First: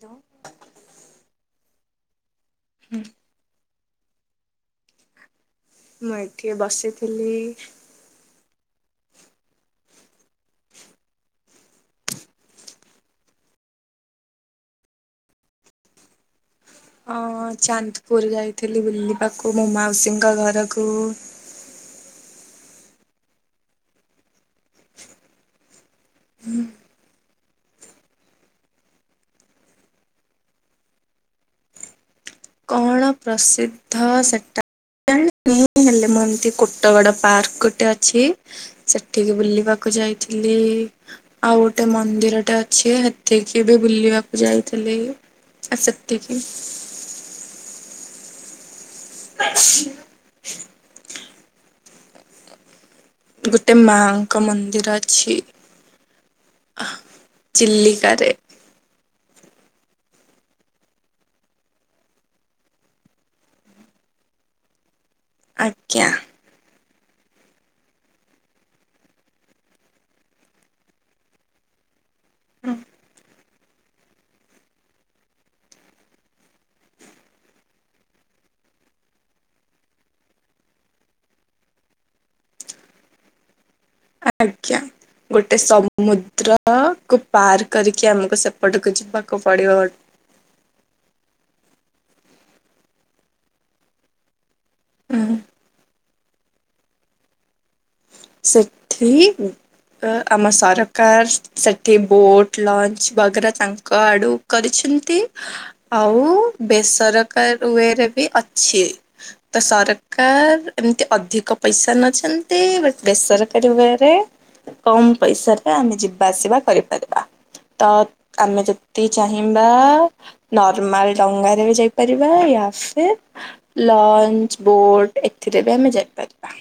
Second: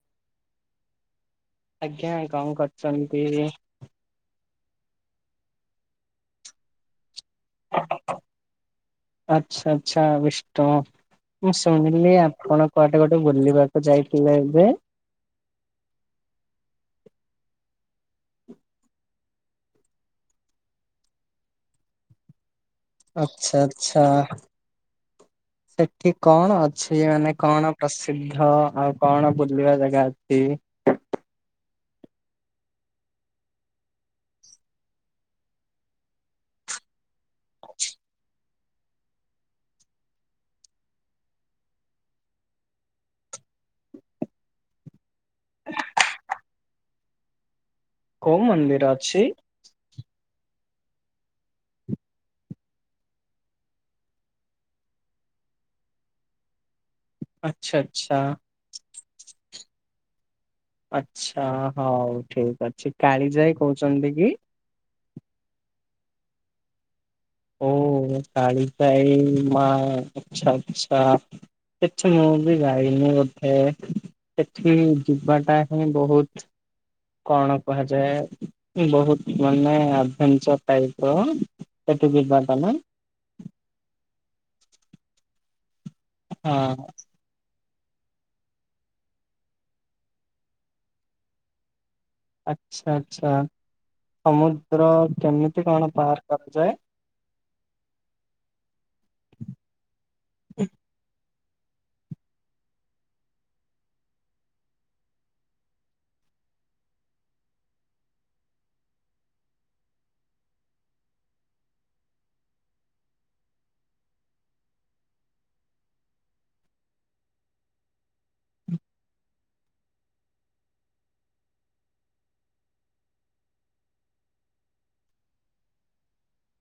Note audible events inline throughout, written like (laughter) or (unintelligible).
Hello. ଆଜ୍ଞା କଣ କରୁଚନ୍ତି? ମୁଁ ଏଠି ବସିଥିଲି। ଆଛା ଆଚ୍ଛା ବିଷ୍ଟ ମୁଁ ଶୁଣିଲି ଆପଣ କୁଆଡ଼େ ଗୋଟେ ବୁଲିବାକୁ ଯାଇଥିଲେ ଏବେ? ହଁ ଚାନ୍ଦପୁର ଯାଇଥିଲି ବୁଲିବାକୁ ମୋ ମାଉସୀଙ୍କ ଘରକୁ। ଆଚ୍ଛା ଆଛା। (inaudible) ସେଠି କଣ ଅଛି ମାନେ କଣ ପ୍ରସିଦ୍ଧ ଆଉ କଣ ବୁଲିବା ଜାଗା ଅଛି? ଣ ପ୍ରସିଦ୍ଧ ସେଟା ହେଲେ (unintelligible) ଏମିତି କୁଟଗଡ଼ ପାର୍କଟେ ଅଛି ସେଠିକି ବୁଲିବାକୁ ଯାଇଥିଲି ଆଉ ଗୋଟେ ମନ୍ଦିରଟେ ଅଛି ହେଠିକିବି ବୁଲିବାକୁ ଯାଇଥିଲି। ଆ ସେତିକି। କୋଉ ମନ୍ଦିର ଅଛି? (unintelligible) ଗୋଟେ ମାଙ୍କ ମନ୍ଦିର ଅଛି। ଆଚ୍ଛା ଆଚ୍ଛା। ଚିଲିକାରେ ଆଚ୍ଛା ହଉ ଠିକ୍ ଅଛି କାଳିଯାଇ କହୁଚନ୍ତି କି? ଆଜ୍ଞା। ଓ କାଳିଜାଈ ମା ଆଚ୍ଛା ଆଚ୍ଛା। ସେଠି ମୁଁ ବି ଯାଇନି ବୋଧେ ସେଠି ଯିବାଟା ହିଁ ବହୁତ୍ କଣ କୁହାଯାଏ ବହୁତ୍ ମାନେ ଆଭେଞ୍ଚଚର୍ ଟାଇପ୍ ର ହେଠୁ ଯିବାଟାନା? ଆଜ୍ଞା ଗୋଟେ ହଁ ସମୁଦ୍ର କୁ, ପାର୍ କରିକି ଆମକୁ ସେପଟକୁ ଯିବାକୁ ପଡ଼ିବ ବଧ୍ ଆଚ୍ଛା-ଆଚ୍ଛା ସମୁଦ୍ର ହୁଁ। କେମିତି କଣ ପାର କରାଯାଏ? ସେଠିକି, ତ ଆମ ସରକାର ସେଠି ବୋଟ୍ ଲଞ୍ଚ ବଗରା ତାଙ୍କ ଆଡ଼ୁ, କରିଛନ୍ତି ଆଉ ବେସରକାରୀ ୱେରେ ବି ଅଛି, ତ ସରକାର ଏମିତି ଅଧିକ ପଇସା ନଛନ୍ତି ବେ ବେସରକାରୀ ୱୟରେ କମ୍ ପଇସରେ ଆମେ ଯିବା ଆସିବା କରିପାରିବା, ତ ଆମେ ଯଦି ଚାହିଁବା, ନର୍ମାଲ ଡଙ୍ଗାରେ ବି ଯାଇପାରିବା ୟା ଫିର୍, ଲଞ୍ଚ ବୋଟ୍ ଏଥିରେ ବି ଆମେ ଯାଇପାରିବା,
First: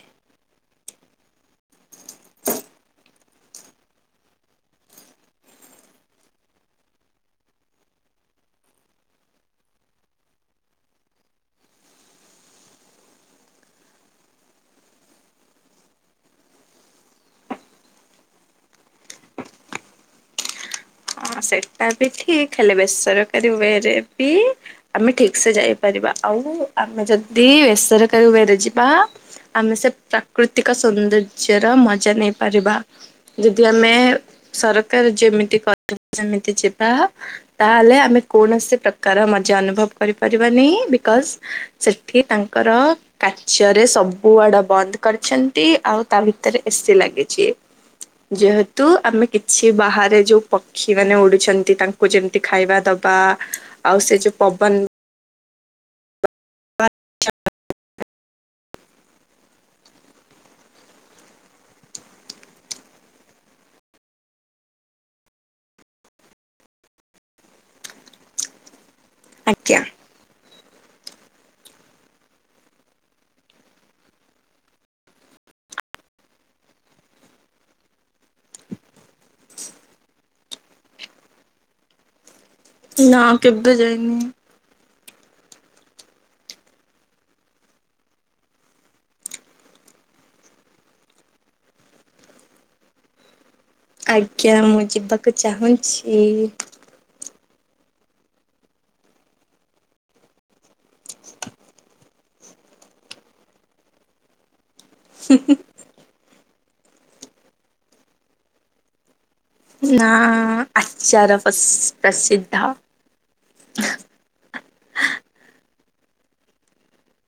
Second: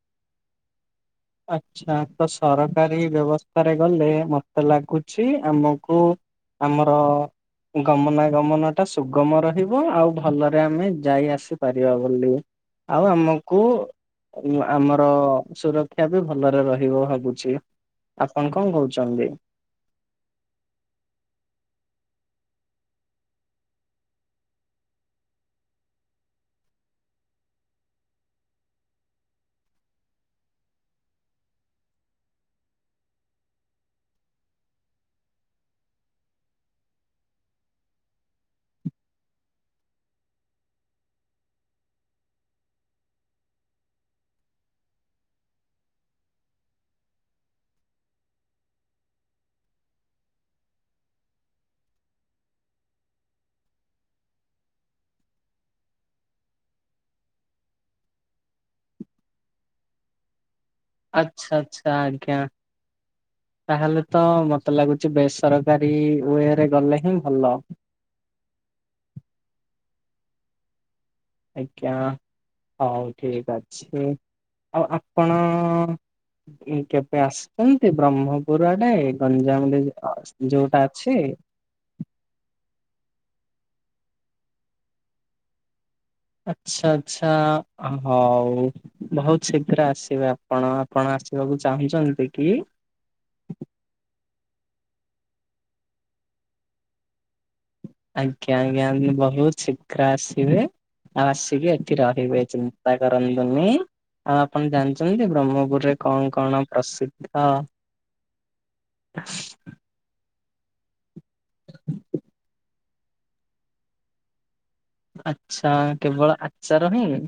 ଆଚ୍ଛା ତ ସରକାରୀ ବ୍ୟବସ୍ଥାରେ ଗଲେ ମତେ ଲାଗୁଛି ଆମକୁ, ଆମର, ଗମନାଗମନ ଟା ସୁଗମ ରହିବ ଆଉ ଭଲରେ ଆମେ ଯାଇ ଆସିପାରିବା ବୋଲି, ଆଉ ଆମକୁ ଆମର ସୁର ଶିକ୍ଷା ବି ଭଲରେ ରହିବ ଭାବୁଛି ଆପଣ କଣ କହୁଛନ୍ତି? ହଁ ସେଇଟା ବି ଠିକ୍ ହେଲେ ବେସରକାରୀ ୱେରେ ବି, ଆମେ ଠିକ୍ ସେ ଯାଇପାରିବା ଆଉ ଆମେ ଯଦି ବେସରକାରୀ ଉଭୟରେ ଯିବା, ଆମେ ସେ ପ୍ରାକୃତିକ ସୌନ୍ଦର୍ଯ୍ୟ ର ମଜା ନେଇପାରିବା, ଯଦି ଆମେ ସରକାର ଯେମିତି କ ଯେମିତି ଯିବା, ତାହେଲେ ଆମେ କୌଣସି ପ୍ରକାର ମଜା ଅନୁଭବ କରିପାରିବାନି ବିକଜ୍, ସେଠି ତାଙ୍କର, କାଚରେ ସବୁ ଆଡ଼ ବନ୍ଦ କରିଛନ୍ତି ଆଉ ତା ଭିତରେ ଏସିି ଲାଗିଛି, ଯେହେତୁ ଆମେ କିଛି ବାହାରେ ଯୋଉ ପ କ୍ଷୀ ମାନେ ପଡ଼ୁଛନ୍ତି ତାଙ୍କୁ ଯେମିତି ଖାଇବା ଦବା ଆଉ ସେ ଯୋଉ ପବନ୍, ବା (inaudible) ଆଚ୍ଛା-ଆଚ୍ଛା ଆଜ୍ଞା, ତାହେଲେ ତ ମତେ ଲାଗୁଛି ବେସରକାରୀ ୱେରେ ଗଲେ ହିଁ ଭଲ, ଆଜ୍ଞା, ଆଜ୍ଞା ହଉ ଠିକ୍ ଅଛି ଆଉ ଆପଣ, ଏଇ କେବେ ଆସୁଛନ୍ତି ବ୍ରହ୍ମପୁର ଆଡ଼େ ଗଞ୍ଜାମ ଅସ୍ ଯୋଉଟା ଅଛି, ନା କେବେ ଯାଇନି, ଆଚ୍ଛା-ଆଚ୍ଛା ଆ ହଉ, ବହୁତ୍ ଶୀଘ୍ର ଆସିବେ ଆପଣ-ଆପଣ ଆସିବାକୁ ଚାହୁଁଛନ୍ତି କି, ଆଜ୍ଞା ମୁଁ ଯିବାକୁ ଚାହୁଁଛି, ଆଜ୍ଞା-ଆଜ୍ଞା ମୁଁ ବହୁତ୍ ଶୀଘ୍ର ଆସିବେ, ଆଉ ଆସିକି ଏଠି ରହିବେ ଚିନ୍ତା କରନ୍ତୁନି ଆଉ ଆପଣ ଜାଣିଛନ୍ତି ବ୍ରହ୍ମପୁରରେ, କଣ-କଣ ପ୍ରସିଦ୍ଧ? ନା ଆଚାର ପସ୍ ପ୍ରସିଦ୍ଧ, ଆଚ୍ଛା କେବଳ ଆଚାର ହିଁ,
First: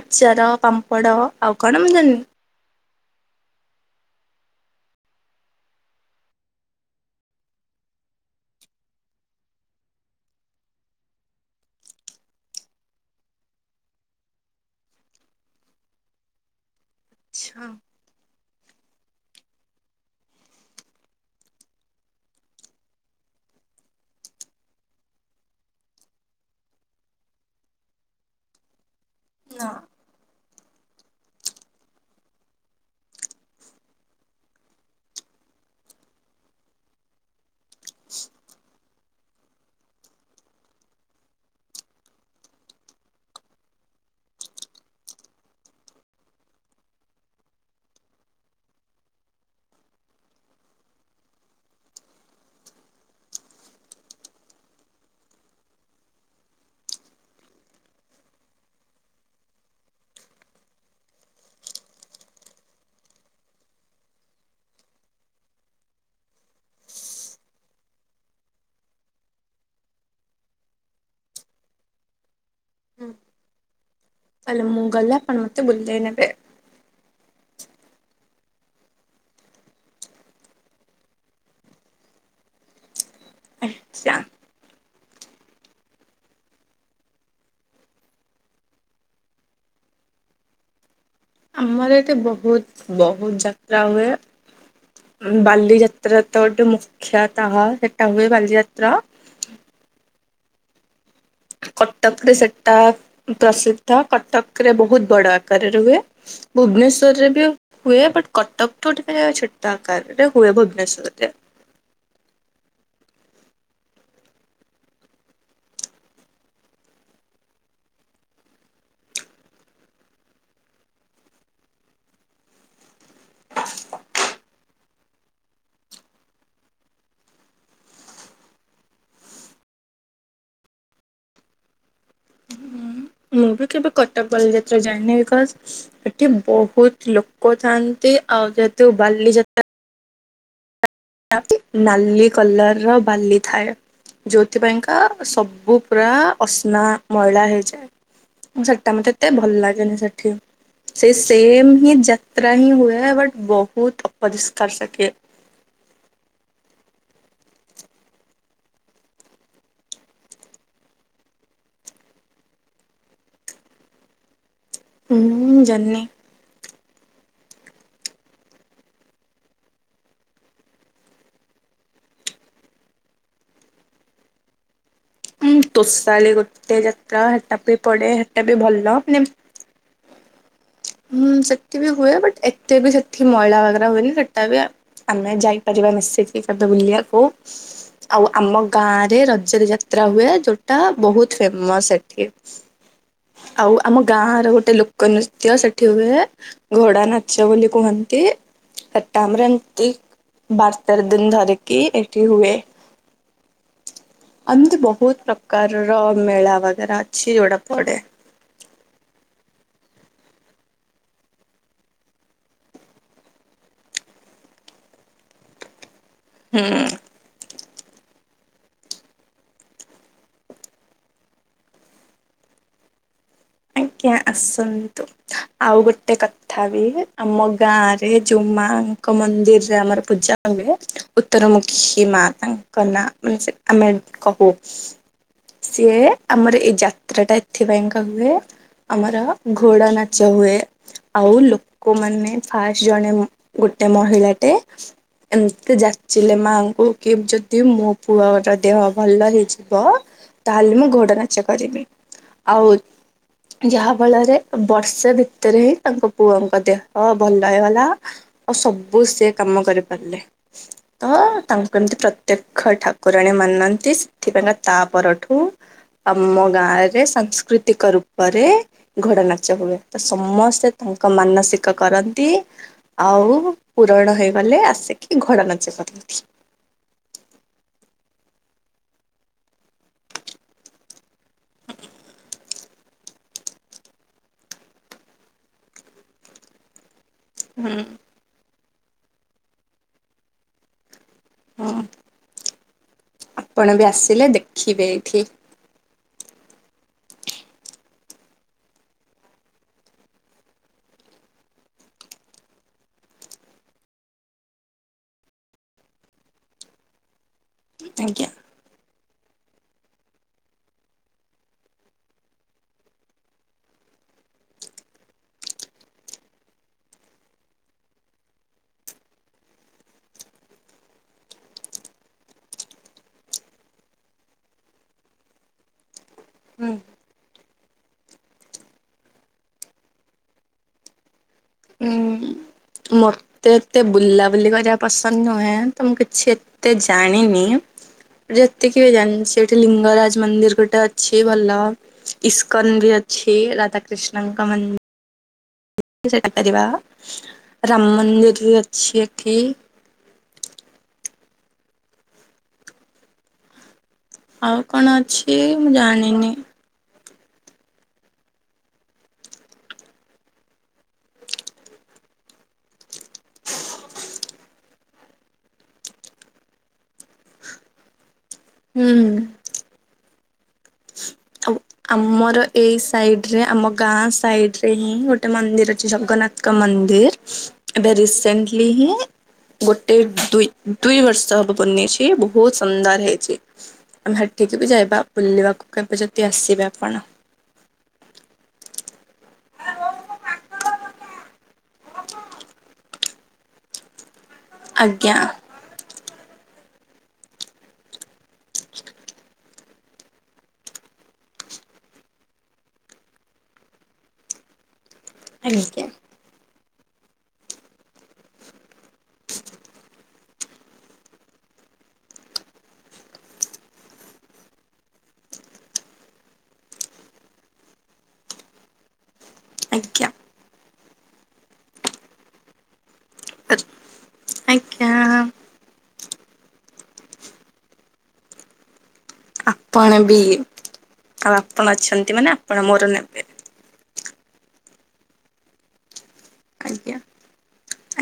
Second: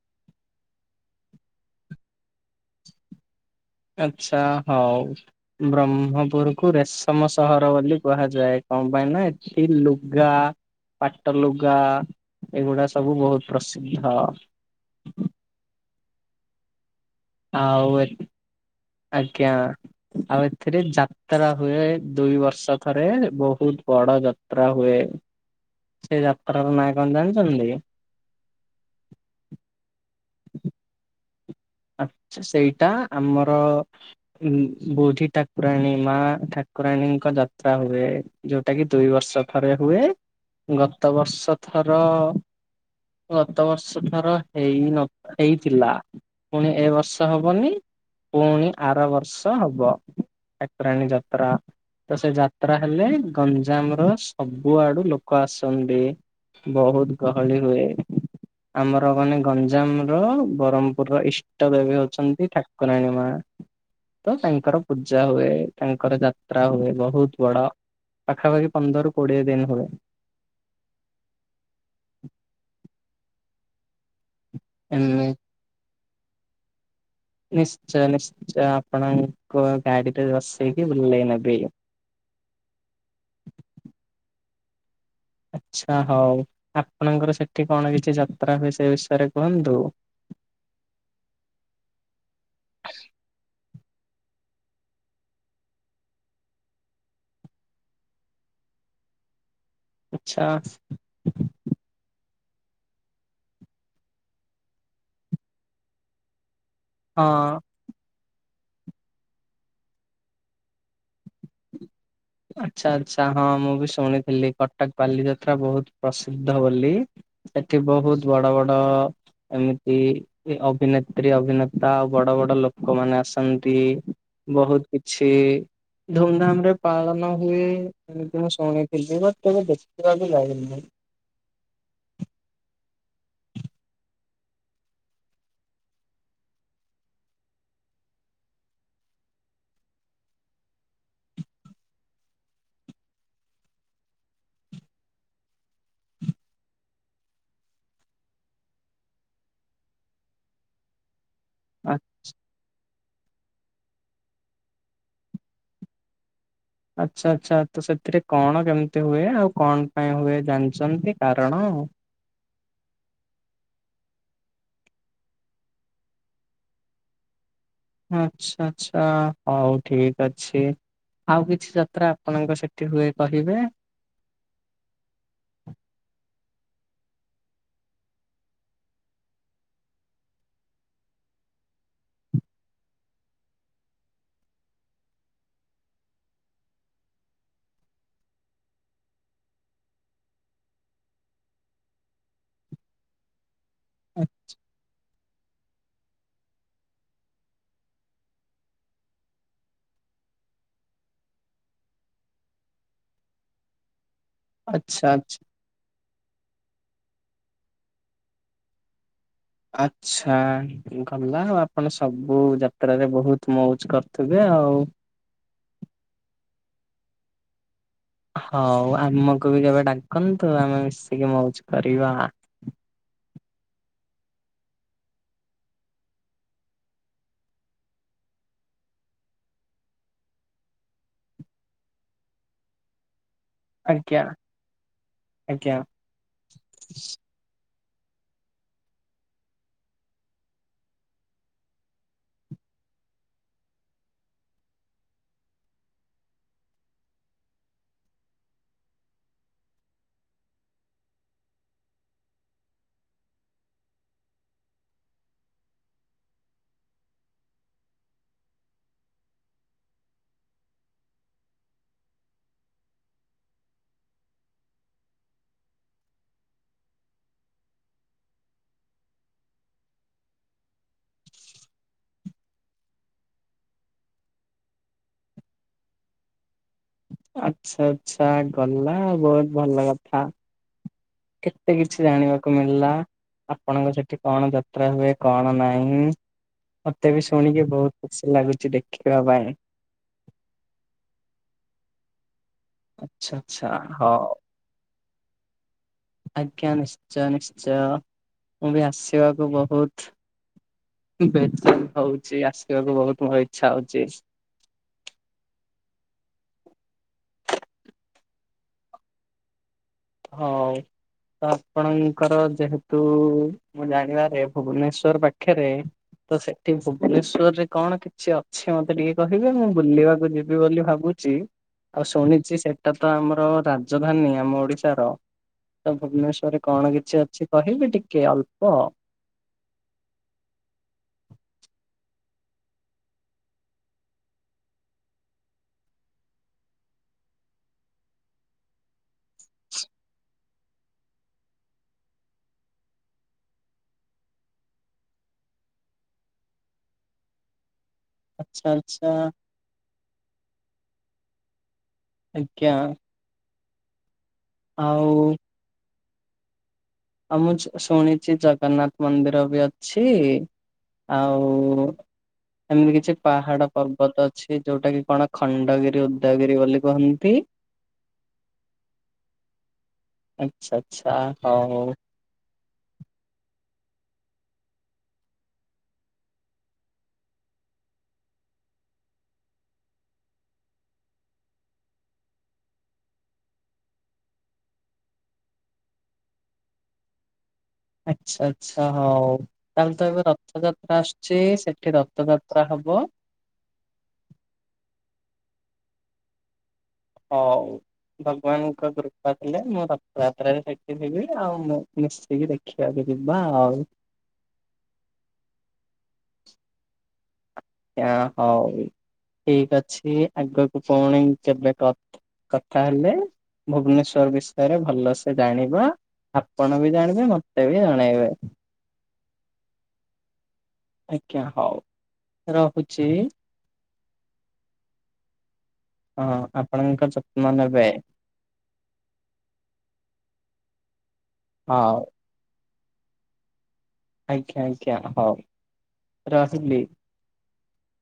ଆଚାର, ପାମ୍ପଡ଼ ଆଉ କଣ ମୁଁ ଜାଣିନି, ଆଚ୍ଛା ହଉ, ବ୍ରହ୍ମପୁର କୁ ରେଶମ ସହର ବୋଲି କୁହାଯାଏ କଣ ପାଇଁ ନା ଏଠି ଲୁଗା, ପାଟ ଲୁଗା ଏଗୁଡ଼ା ସବୁ ବହୁତ୍ ପ୍ରସିଦ୍ଧ, ଆଚ୍ଛା। ଆଉ ଏଠି ଆଜ୍ଞା, ଆଉ ଏଥିରେ ଯାତ୍ରା ହୁଏ ଦୁଇ ବର୍ଷ ଥରେ ବହୁତ ବଡ ଯାତ୍। ଯାତ୍ରା ହୁଏ ସେ ଯାତ୍ରାର ନାଁ କଣ ଜାଣିଛନ୍ତି? ନା। (inaudible) ଆଚ୍ଛା ସେଇଟା ଆମର ବୋଧି ଠାକୁରାଣୀ ମା ଠାକୁରାଣୀଙ୍କ ଯାତ୍ରା ହୁଏ। ଯୋଉଟା କି ଦୁଇ ବର୍ଷ ଥରେ ହୁଏ ଗତ ବର୍ଷ ଥର ଗତ ବର୍ଷ ଥର ହେଇ ନ ହେଇଥିଲା। ପୁଣି ଏ ବର୍ଷ ହବନି। ପୁଣି ଆର ବର୍ଷ ହବ ଏକରାଣୀ ଯାତ୍ରା। ତ ସେ ଯାତ୍ରା ହେଲେ ଗଞ୍ଜାମ ର ସବୁ ଆଡୁ ଲୋକ ଆସନ୍ତି। ବହୁତ ଗହଳି ହୁଏ। ଆମର ମାନେ ଗଞ୍ଜାମ ର ବ୍ରହ୍ମପୁର ଇଷ୍ ତ ଇଏବି ହଉଛନ୍ତି ଠାକୁରାଣୀ ମା। ତ ତାଙ୍କର ପୂଜା ହୁଏ ତାଙ୍କର ଯାତ୍ରା ହୁଏ ବହୁତ ବଡ। ପାଖାପାଖି ପନ୍ଦର କୋଡିଏ ଦିନ ହୁଏ। ଆଲୋ ମୁଁ ଗଲେ ଏମି ଆପଣ ମତେ ବୁଲେଇ ନେବେ। ନିଶ୍ଚୟ ନିଶ୍ଚୟ ଆପଣଙ୍କୁ ଗାଡିରେ ବସେଇକି ବୁଲେଇ ନେବି। ଆ ସଙ୍ଗ ଆଚ୍ଛା ହଉ ଆପଣଙ୍କର ସେଠି କଣ କିଛି ଯାତ୍ରା ହୁଏ ସେ ବିଷୟରେ କୁହନ୍ତୁ? ଆମର ଏଠେ ବହୁତ ବହୁତ ଯାତ୍ରା ହୁଏ। ଉଁ ବାଲିଯାତ୍ରା ତ ଗୋଟେ ମୁଖ୍ୟତଃ ସେଟା ହୁଏ ବାଲିଯାତ୍ର। ଆଛା। କଟକରେ ସେଟା ପ୍ରସିଦ୍ଧ କଟକରେ ବହୁତ ବଡ଼ ଆକାରରେ ରୁହେ। ଭୁବନେଶ୍ୱର ହଁ ରରେ ବି ହୁଏ ବଟ୍ କଟକ ଠୁ ଟିକେ ଛୋଟ ଆକାରରେ ହୁଏ ଭୁବନେଶ୍ୱରରେ। ଆଚ୍ଛା ଆଚ୍ଛା ହଁ ମୁଁ ବି ଶୁଣିଥିଲି କଟକ ବାଲିଯାତ୍ରା ବହୁତ ପ୍ରସିଦ୍ଧ ବୋଲି। ସେଠି ବହୁତ ବଡ ବଡ ଏମିତି ଅଭିନେତ୍ରୀ ଅଭିନେତା ଆଉ ବଡ ବଡ ଲୋ ଲୋକମାନେ ଆସନ୍ତି ବହୁତ କିଛି ଧୁମଧାମ ରେ ପାଳନ ହୁଏ ଏମିତି ମୁଁ ଶୁଣିଥିଲି ବଟ ତାକୁ ଦେଖିବା କୁ ଯାଇନି। ମୁଁ ବି କେବେ କଟକ ବାଲିଯାତ୍ରା ଜାଇିନି ବିକଚ। ସେଠି ବହୁତ ଲୋକ ଥାନ୍ତି ଆଉ ଯେହେତୁ ବାଲିଯାତ୍ର ନାଲି କଲର ର ବାଲି ଥାଏ। ଯେଉଁଥିପାଇକା ସବୁ ପୁରା ଅସ୍ନା ମଇଳା ହେଇଯାଏ। ସେଟା ମତେ ଏତେ ଭଲ ଲାଗେନି ସେଠି। ସେ ସେମହିଁ ଜାତ୍ରା ହିଁ ହୁଏ ବଟ ବହୁତ ଅପରିଷ୍କାର ସେଠି। ଆଚ୍ଛା ଆଚ୍ଛା ତ ସେଥିରେ କଣ କେମିତି ହୁଏ ଆଉ କଣ ପାଇଁ ହୁଏ ଜାଣିଛନ୍ତି କାରଣ? ମୁଁ ଜାଣିନି। ଆଚ୍ଛା ଆଛା ହଉ ଠିକ ଅଛି। ଆଉ କିଛି ଯାତ୍ରା ଆପଣଙ୍କ ସେଠି ହୁଏ କହିବେ? ଉଁ ତୋଷାଲି, ଗୋଟେ ଯାତ୍ରା ହେଟା ବି ପଡେ ହେଟା ବି ଭଲ ମାନେ ହୁଁ ସେଠିବି ହୁଏ ବଟ ଏତେ ବି ସେଠି ମଇଳା ବଗେରା ହୁଏନି ସେଟା ବି ଆମେ ଯାଇପାରିବା ମିଶିକି କେବେ ବୁଲିିବାକୁ। ଆଉ ଆମ ଗାଁ ରେ ରଜରେ ଯାତ୍ରା ହୁଏ ଯୋଉଟା ବହୁତ ଫେମସ ଏଠି। ଆଉ ଆମ ଗାଁର ଗୋଟେ ଲୋକ ନୁ ତ୍ୟ ସେଠି ହୁଏ ଘୋଡା ନାଚ ବୋଲି କୁହନ୍ତି। ସେଟା ଆମର୍ ଏମ୍ତି ବାସ୍ ତେର ଦିନ୍ ଧରିକି ଏଠି ହୁଏ ଆଏମିତି ଆଚ୍ଛା ବହୁତ୍ ଆଚ୍ଛା ପ୍ରକାରର ମେଳା ବଗେରା ଅଛି ଯୋଉଟା ପଡେ। ଆଚ୍ଛା। ଗଲା ଆଉ ଆପଣ ସବୁ ଯାତ୍ରାରେ ବହୁତ୍ ମଉଜ୍ କର୍ ଥିବେ ଆଉ। ହୁଁ। ହଉ ଆମକୁ ବି କେବେ ଡାକନ୍ତୁ ଆମେ ମିଶିକି ମଉଜ୍ କରିବା। ଆଜ୍ଞା ଆସନ୍ତୁ। ଆଉ ଗୋଟେ କଥା ବିବେ ଆମ ଗାଁ ରେ ଜଉ ମାଁଙ୍କ ମନ୍ଦିର୍ରେ ଆମର ପୂଜା ଆମେ ଉତ୍ତରମୁଖୀ ମା ତାଙ୍କ ନାଁ ମାନେ ସେ ଆମେ ଆଜ୍ଞା କହୁ ଆଜ୍ଞା ସିଏ ଆମର ଏଇ ଯାତ୍ରା ଟା ଏଥିପାଇଁ କା ହୁଏ ଆମର ଘୋଡ଼ା ନାଚ ହୁଏ ଆଉ ଲୋକମାନେ ଫାଷ୍ଟ୍ ଜଣେ ଗୋଟେ ମହିଳାଟେ ଏମ୍ତି ଯାଚିଲେ ମାଁଆଙ୍କୁ କି ଯଦି ମୋ ପୁଅର ଦେହ ଭଲ ହେଇଯିବ ତାହେଲେ ମୁଁ ଘୋଡା ନାଚ କରିବି ଆଉ ଯାହା ଫଳରେ ବର୍ଷେ ଭିତେରେ ତାଙ୍କ ପୁଅଙ୍କ ଦେହ ଭଲ ହେଇଗଲା ଆଉ ସବୁ ସିଏ କାମ କରିପାର୍ଲେ। ତ ତାଙ୍କୁ ଏମିତି ପ୍ରତ୍ୟକ୍ଷ ଠାକୁରାଣୀ ମାନନ୍ତି ସେଥିପାଇଁକା ତା ପରଠୁ ଅମ ଗାଁରେ ସାଂସ୍କୃତିକ ରୂ ପରେ ଘୋଡ଼ା ନାଚ ହୁଏ ତ ସମସ୍ତେ ତାଙ୍କ ମାନସିକ କରନ୍ତି ଆଉ ପୂରଣ ହେଇଗଲେ ଆସିକି ଘୋଡ଼ା ନାଚ କରନ୍ତି। ଆଚ୍ଛା ଆଛା ଗଲା ବହୁତ୍ ଭଲ କଥା। କେତେ କିଛି ଜାଣିବାକୁ ମିଲା। ଆପଣଙ୍କ ସେଠି କଣ ଯାତ୍ରା ହୁଏ କଣ ନାହିଁ ମତେ ବି ଶୁଣିକି ହୁଁ ବହୁତ୍ ଖୁସି ଲାଗୁଛି ଦେଖିବା ପାଇଁ। ହଁ ଆଚ୍ଛା ଆଚ୍ଛା ଆପଣ ବି ଆସିଲେ ହଉ ଦେଖିବେ ଏଇଠି। ଆଜ୍ଞା ନିଶ୍ଚୟ ନିଶ୍ଚୟ ମୁଁ ବି ଆସିବାକୁ ବହୁତ୍ ବେଜଙ୍ଗ୍ ହଉଛି ଆସିବାକୁ ବହୁତ୍ ମୋର ଇଚ୍ଛା ହଉଛି। ଆଜ୍ଞା। ହଉ। ତ ଆପଣଙ୍କର ଯେହେତୁ ମୁଁ ଜାଣିବାରେ ଭୁବନେଶ୍ଵର୍ ପାଖରେ ତ ସେଠି ଭୁବନେଶ୍ୱର୍ ରେ କଣ କିଛି ଅଛି ମତେ ଟିକେ କହିବେ ମୁଁ ବୁଲିବାକୁ ଯିବି ବୋଲି ଭାବୁ ଆଉ ଶୁଣିଛି ସେଟା ତ ଆମର ରାଜଧାନୀ ଆମ ଓଡି ତାର ଭୁବନେଶ୍ଵର୍ ରେ ଉଁ କଣ କିଛି ଅଛି କହିବି ଟିକେ ଅଳ୍ପ। ଉଁ ମୋର୍ ମତେ ଏତେ ବୁଲାବୁଲି କରିବା ପସନ୍ଦ୍ ନୁହେଁ ତ ମୁଁ କିଛି ଏତେ ଜାଣିନି ଯେତିକି ବି ଜାଣ୍ଚି ଏଠି ଲିଙ୍ଗରାଜ୍ ମନ୍ଦିର୍ ଗୁଇଟା ଅଛି ଭଲ ଇସ୍କନ୍ ବି ଅଛି ରାଧାକୃଷ୍ଣଙ୍କ ମନ୍ ସେଇଟା କରିବା ରାମ୍ ମନ୍ଦିର୍ ବି ଆଚ୍ଛା ଅଛି ଆଚ୍ଛା ଏଠି ଆଜ୍ଞା। ଆଉ କଣ ଅଛି ମୁଁ ଜାଣିନି। ଆଉ ମୁଁ ଶୁ ଶୁଣିଛି ଜଗନ୍ନାଥ୍ ମନ୍ଦିର ବି ଅଛି। ଆଉ ଏମିତି କିଛି ପାହାଡ ପର୍ବତ ଅଛି ଯୋଉଟା କି କଣ ଖଣ୍ଡଗିରି ଉଦୟଗିରି ବୋଲି କୁହନ୍ତି। ହୁଁ। ଆଚ୍ଛା। ଆଚ୍ଛା ଆଉ ହଉ ଆମର ଏଇ ସାଇଡି ରେ ଆମ ଗାଁ ସାଇଡି ରେ ହିଁ ଗୋଟେ ମନ୍ଦିର ଅଛି ଜଗନ୍ନାଥଙ୍କ ମନ୍ଦିର ଏଭେ ରିସେଣ୍ଟଲି ହିଁ ଗୋଟେ ଦୁଇ ଦୁଇ ବର୍ଷ ହବ ବନେଇଛି ବହୁତ ସୁନ୍ଦର ହେଇଛି। ଆମେ ହେଠିକି ବି ଯାଇବା ବୁଲିବାକୁ କେବେ ଯଦି ଆସିବେ ଆପଣ। ଆଚ୍ଛା ଆଛା ହଉ। ତାହେଲେ ତ ଏବେ ରଥଯାତ୍ରା ଆସୁଛି ସେଠି ରଥଯାତ୍ରା ହବ? ଆଜ୍ଞା। ହଉ। ଭଗବାନଙ୍କ କୃପା ଥିଲେ ମୁଁ ରଥ ଯାତ୍ରାରେ ସେଠି ଥିବି ଆଉ ମୁଁ ମିଶିକି ଦେ ଖିଆ ଯିବା ଆଉ। ଆଜ୍ଞା। ଏଆଁ ହଉ ଠିକ ଅଛି ଆଗକୁ ପୁଣି କେବେ କ କଥା ହେଲେ ଭୁବନେଶ୍ଵର ବିଷୟରେ ଭଲସେ ଜାଣିବା। ଆପଣ ବି ଜାଣିବେ ମତେ ବି ଜଣେଇବେ। ଆଜ୍ଞା। ଆଜ୍ଞା ହଉ ରହୁଚି। ଆଜ୍ଞା। ହଁ ଆପଣଙ୍କ ଯତ୍ନ ନେବେ। ଆପଣ ବି ଆଉ ଆପଣ ହଉ ଅଛନ୍ତି ମାନେ ଆପଣ ମୋର ନେବେ। ଆଜ୍ଞା ଆଜ୍ଞା ହଉ ରହିଲି। ଆଜ୍ଞା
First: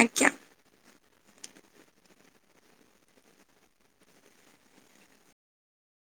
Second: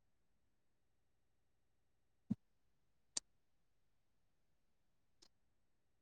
ଆଜ୍ଞା।